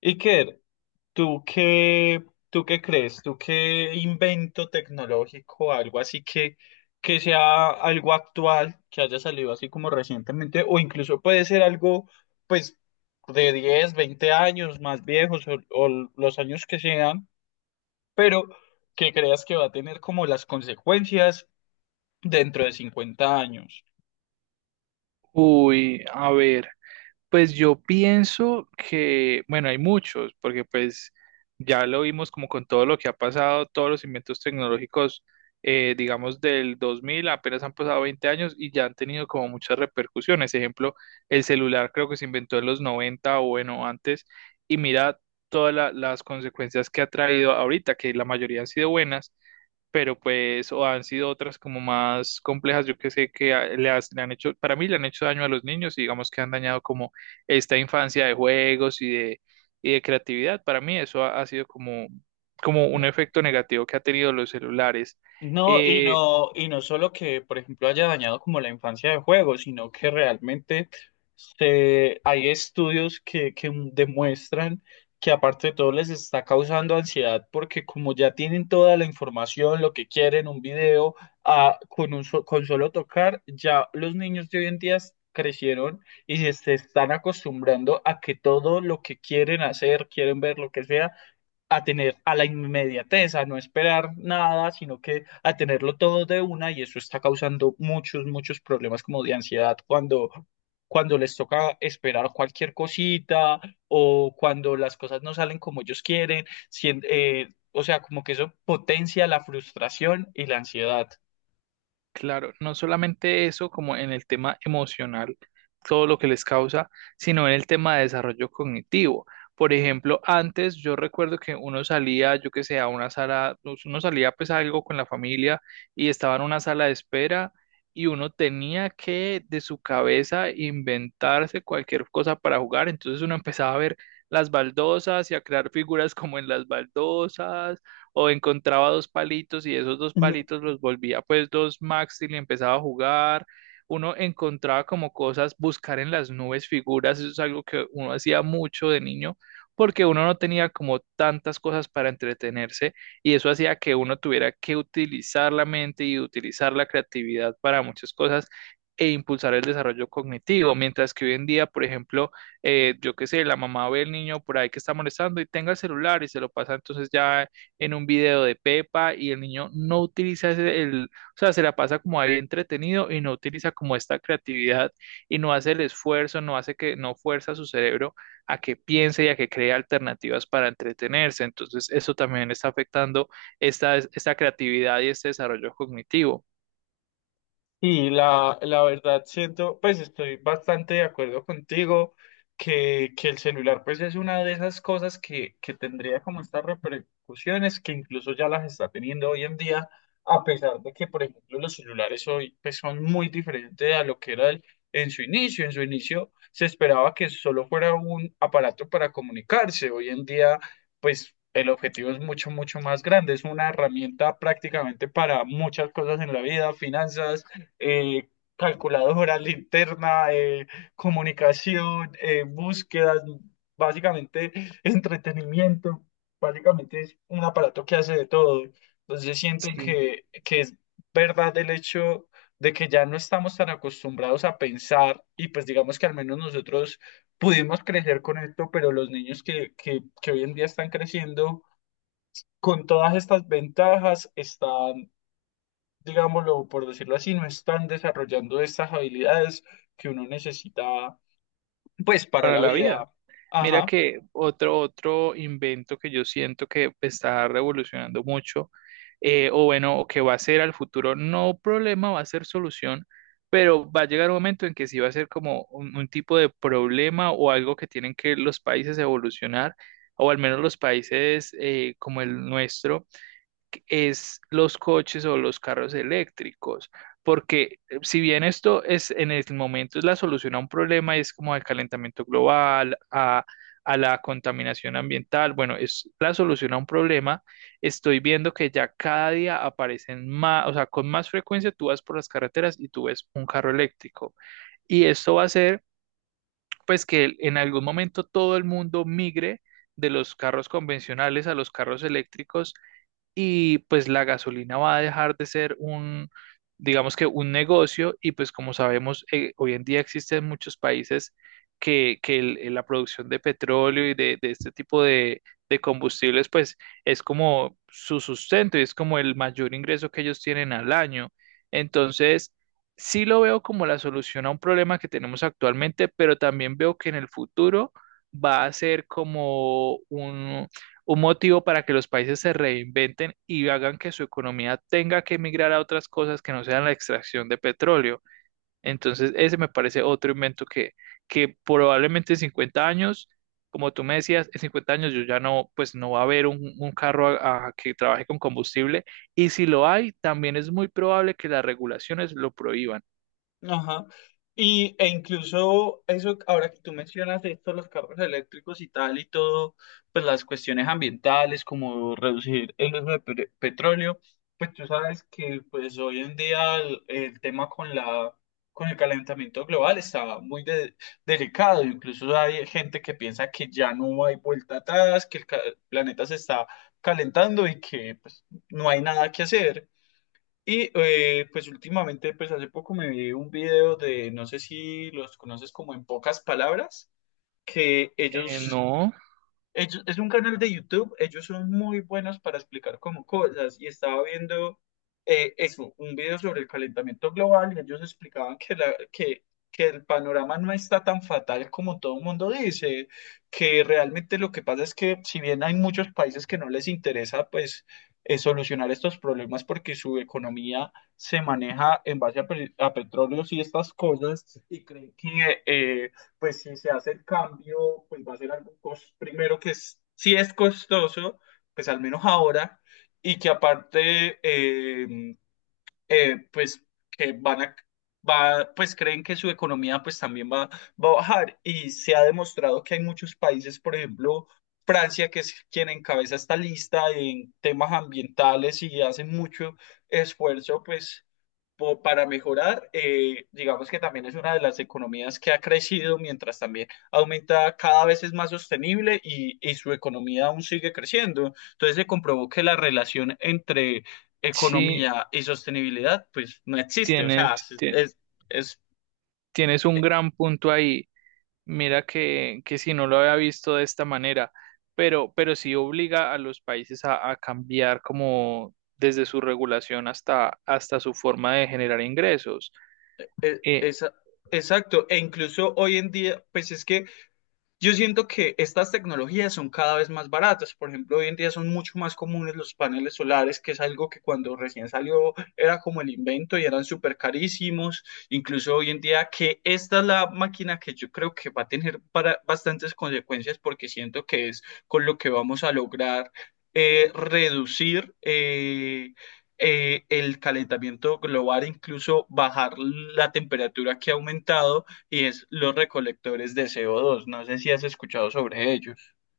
Iker, ¿tú qué, tú qué crees? ¿Tú qué invento tecnológico, algo así que sea algo actual, que haya salido así como recientemente, o incluso puede ser algo, pues, de 10, 20 años más viejos o los años que sean, pero que creas que va a tener como las consecuencias dentro de 50 años? Uy, a ver. Pues yo pienso que, bueno, hay muchos, porque pues ya lo vimos como con todo lo que ha pasado, todos los inventos tecnológicos, digamos, del 2000 apenas han pasado 20 años y ya han tenido como muchas repercusiones. Ejemplo, el celular creo que se inventó en los 90 o bueno, antes, y mira todas las consecuencias que ha traído ahorita, que la mayoría han sido buenas pero pues o han sido otras como más complejas, yo que sé que a- le, has- le han hecho, para mí le han hecho daño a los niños y digamos que han dañado como esta infancia de juegos y de creatividad. Para mí eso ha sido como un efecto negativo que ha tenido los celulares. No, y Eh, no, y no solo que, por ejemplo, haya dañado como la infancia de juego, sino que realmente hay estudios que demuestran que aparte de todo les está causando ansiedad porque como ya tienen toda la información, lo que quieren, un video, con solo tocar, ya los niños de hoy en día crecieron y se están acostumbrando a que todo lo que quieren hacer, quieren ver lo que sea, a tener a la inmediatez, a no esperar nada, sino que a tenerlo todo de una, y eso está causando muchos, muchos problemas como de ansiedad cuando les toca esperar cualquier cosita, o cuando las cosas no salen como ellos quieren, o sea, como que eso potencia la frustración y la ansiedad. Claro, no solamente eso, como en el tema emocional, todo lo que les causa, sino en el tema de desarrollo cognitivo. Por ejemplo, antes yo recuerdo que uno salía, yo que sé, a una sala, pues, uno salía pues a algo con la familia y estaba en una sala de espera y uno tenía que de su cabeza inventarse cualquier cosa para jugar. Entonces uno empezaba a ver las baldosas y a crear figuras como en las baldosas o encontraba dos palitos y esos dos palitos los volvía pues dos max y le empezaba a jugar. Uno encontraba como cosas, buscar en las nubes figuras, eso es algo que uno hacía mucho de niño, porque uno no tenía como tantas cosas para entretenerse y eso hacía que uno tuviera que utilizar la mente y utilizar la creatividad para muchas cosas e impulsar el desarrollo cognitivo, mientras que hoy en día, por ejemplo, yo qué sé, la mamá ve al niño por ahí que está molestando y tenga el celular y se lo pasa entonces ya en un video de Pepa y el niño no utiliza o sea, se la pasa como ahí entretenido y no utiliza como esta creatividad y no hace el esfuerzo, no hace que, no fuerza a su cerebro a que piense y a que cree alternativas para entretenerse. Entonces, eso también está afectando esta creatividad y este desarrollo cognitivo. Y la verdad siento, pues estoy bastante de acuerdo contigo que el celular pues es una de esas cosas que tendría como estas repercusiones, que incluso ya las está teniendo hoy en día, a pesar de que por ejemplo los celulares hoy pues son muy diferentes a lo que era en su inicio. En su inicio se esperaba que solo fuera un aparato para comunicarse. Hoy en día pues el objetivo es mucho, mucho más grande. Es una herramienta prácticamente para muchas cosas en la vida: finanzas, eh, calculadora, linterna, comunicación, búsquedas, básicamente entretenimiento. Básicamente es un aparato que hace de todo. Entonces siento Sí, que es verdad el hecho de que ya no estamos tan acostumbrados a pensar, y pues digamos que al menos nosotros pudimos crecer con esto, pero los niños que hoy en día están creciendo con todas estas ventajas están, digámoslo por decirlo así, no están desarrollando estas habilidades que uno necesita, pues, para para la la vida. vida. Mira Ajá. que otro invento que yo siento que está revolucionando mucho, o bueno, o que va a ser al futuro, no problema, va a ser solución, pero va a llegar un momento en que sí va a ser como un tipo de problema o algo que tienen que los países evolucionar, o al menos los países como el nuestro es los coches o los carros eléctricos, porque si bien esto es en el momento es la solución a un problema, es como al calentamiento global, a la contaminación ambiental, bueno, es la solución a un problema, estoy viendo que ya cada día aparecen más, o sea, con más frecuencia tú vas por las carreteras y tú ves un carro eléctrico, y esto va a hacer pues que en algún momento todo el mundo migre de los carros convencionales a los carros eléctricos y pues la gasolina va a dejar de ser un, digamos que un negocio y pues como sabemos, hoy en día existen muchos países que la producción de petróleo y de este tipo de combustibles pues es como su sustento y es como el mayor ingreso que ellos tienen al año. Entonces, sí lo veo como la solución a un problema que tenemos actualmente, pero también veo que en el futuro va a ser como un motivo para que los países se reinventen y hagan que su economía tenga que emigrar a otras cosas que no sean la extracción de petróleo. Entonces, ese me parece otro invento que probablemente en 50 años, como tú me decías, en 50 años yo ya no, pues no va a haber un carro a que trabaje con combustible y si lo hay, también es muy probable que las regulaciones lo prohíban. Ajá. E incluso eso, ahora que tú mencionas esto, los carros eléctricos y tal y todo, pues las cuestiones ambientales, como reducir el uso de petróleo, pues tú sabes que pues hoy en día el tema con con el calentamiento global está muy delicado. Incluso hay gente que piensa que ya no hay vuelta atrás, que el planeta se está calentando y que pues no hay nada que hacer. Pues últimamente, pues hace poco me vi un video de, no sé si los conoces, como en pocas palabras. que ellos No, es un canal de YouTube, ellos son muy buenos para explicar como cosas, y estaba viendo, eso, un video sobre el calentamiento global, y ellos explicaban que el panorama no está tan fatal como todo el mundo dice, que realmente lo que pasa es que, si bien hay muchos países que no les interesa pues, solucionar estos problemas porque su economía se maneja en base a petróleos y estas cosas, y creen que pues si se hace el cambio, pues va a ser algo, primero que es, si es costoso, pues al menos ahora, y que aparte, pues, que van a, va, pues creen que su economía pues también va a bajar. Y se ha demostrado que hay muchos países, por ejemplo, Francia, que es quien encabeza esta lista en temas ambientales y hace mucho esfuerzo, pues, para mejorar, digamos, que también es una de las economías que ha crecido, mientras también aumenta, cada vez es más sostenible, y, su economía aún sigue creciendo. Entonces se comprobó que la relación entre sí, economía y sostenibilidad pues no existe, o sea, tienes, es, tie- es- tienes un e- gran punto ahí. Mira que si no lo había visto de esta manera, pero sí obliga a los países a cambiar como desde su regulación hasta su forma de generar ingresos. e, Eh, esa- exacto, e incluso hoy en día, pues es que yo siento que estas tecnologías son cada vez más baratas. Por ejemplo, hoy en día son mucho más comunes los paneles solares, que es algo que cuando recién salió era como el invento y eran súper carísimos. Incluso hoy en día, que esta es la máquina que yo creo que va a tener para bastantes consecuencias, porque siento que es con lo que vamos a lograr, reducir, el calentamiento global, incluso bajar la temperatura que ha aumentado, y es los recolectores de CO2. No sé si has escuchado sobre ello.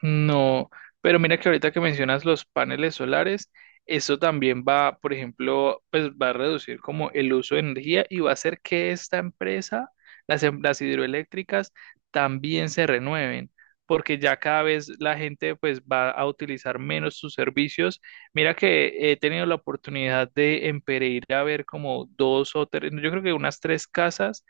No, pero mira que ahorita que mencionas los paneles solares, eso también va, por ejemplo, pues va a reducir como el uso de energía y va a hacer que esta empresa, las hidroeléctricas, también se renueven, porque ya cada vez la gente pues va a utilizar menos sus servicios. Mira que he tenido la oportunidad de en Pereira ver como dos o tres, yo creo que unas tres casas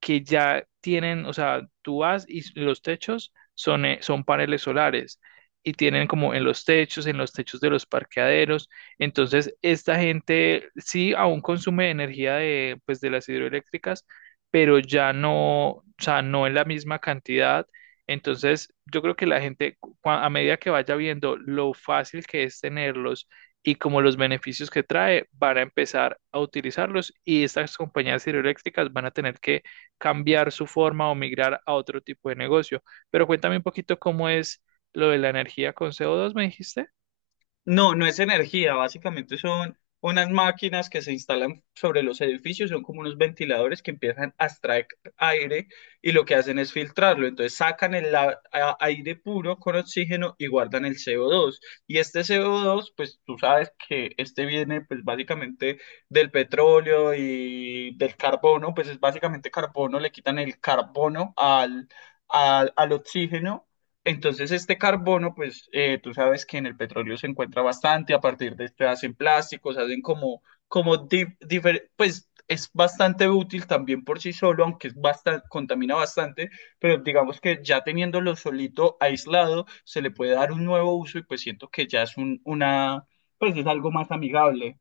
que ya tienen, o sea, tú vas y los techos son paneles solares y tienen como en los techos de los parqueaderos. Entonces, esta gente sí aún consume energía de, pues, de las hidroeléctricas, pero ya no, o sea, no en la misma cantidad. Entonces, yo creo que la gente, a medida que vaya viendo lo fácil que es tenerlos, y como los beneficios que trae, van a empezar a utilizarlos y estas compañías hidroeléctricas van a tener que cambiar su forma o migrar a otro tipo de negocio. Pero cuéntame un poquito cómo es lo de la energía con CO2 me dijiste. No, no es energía, básicamente son unas máquinas que se instalan sobre los edificios, son como unos ventiladores que empiezan a extraer aire, y lo que hacen es filtrarlo. Entonces sacan el aire puro con oxígeno y guardan el CO2. Y este CO2, pues tú sabes que este viene pues básicamente del petróleo y del carbono, pues es básicamente carbono, le quitan el carbono al oxígeno. Entonces, este carbono, pues, tú sabes que en el petróleo se encuentra bastante, a partir de este hacen plásticos, hacen como, como, pues es bastante útil también por sí solo, aunque es bastante, contamina bastante, pero digamos que ya teniéndolo solito, aislado, se le puede dar un nuevo uso, y pues siento que ya es una, pues es algo más amigable.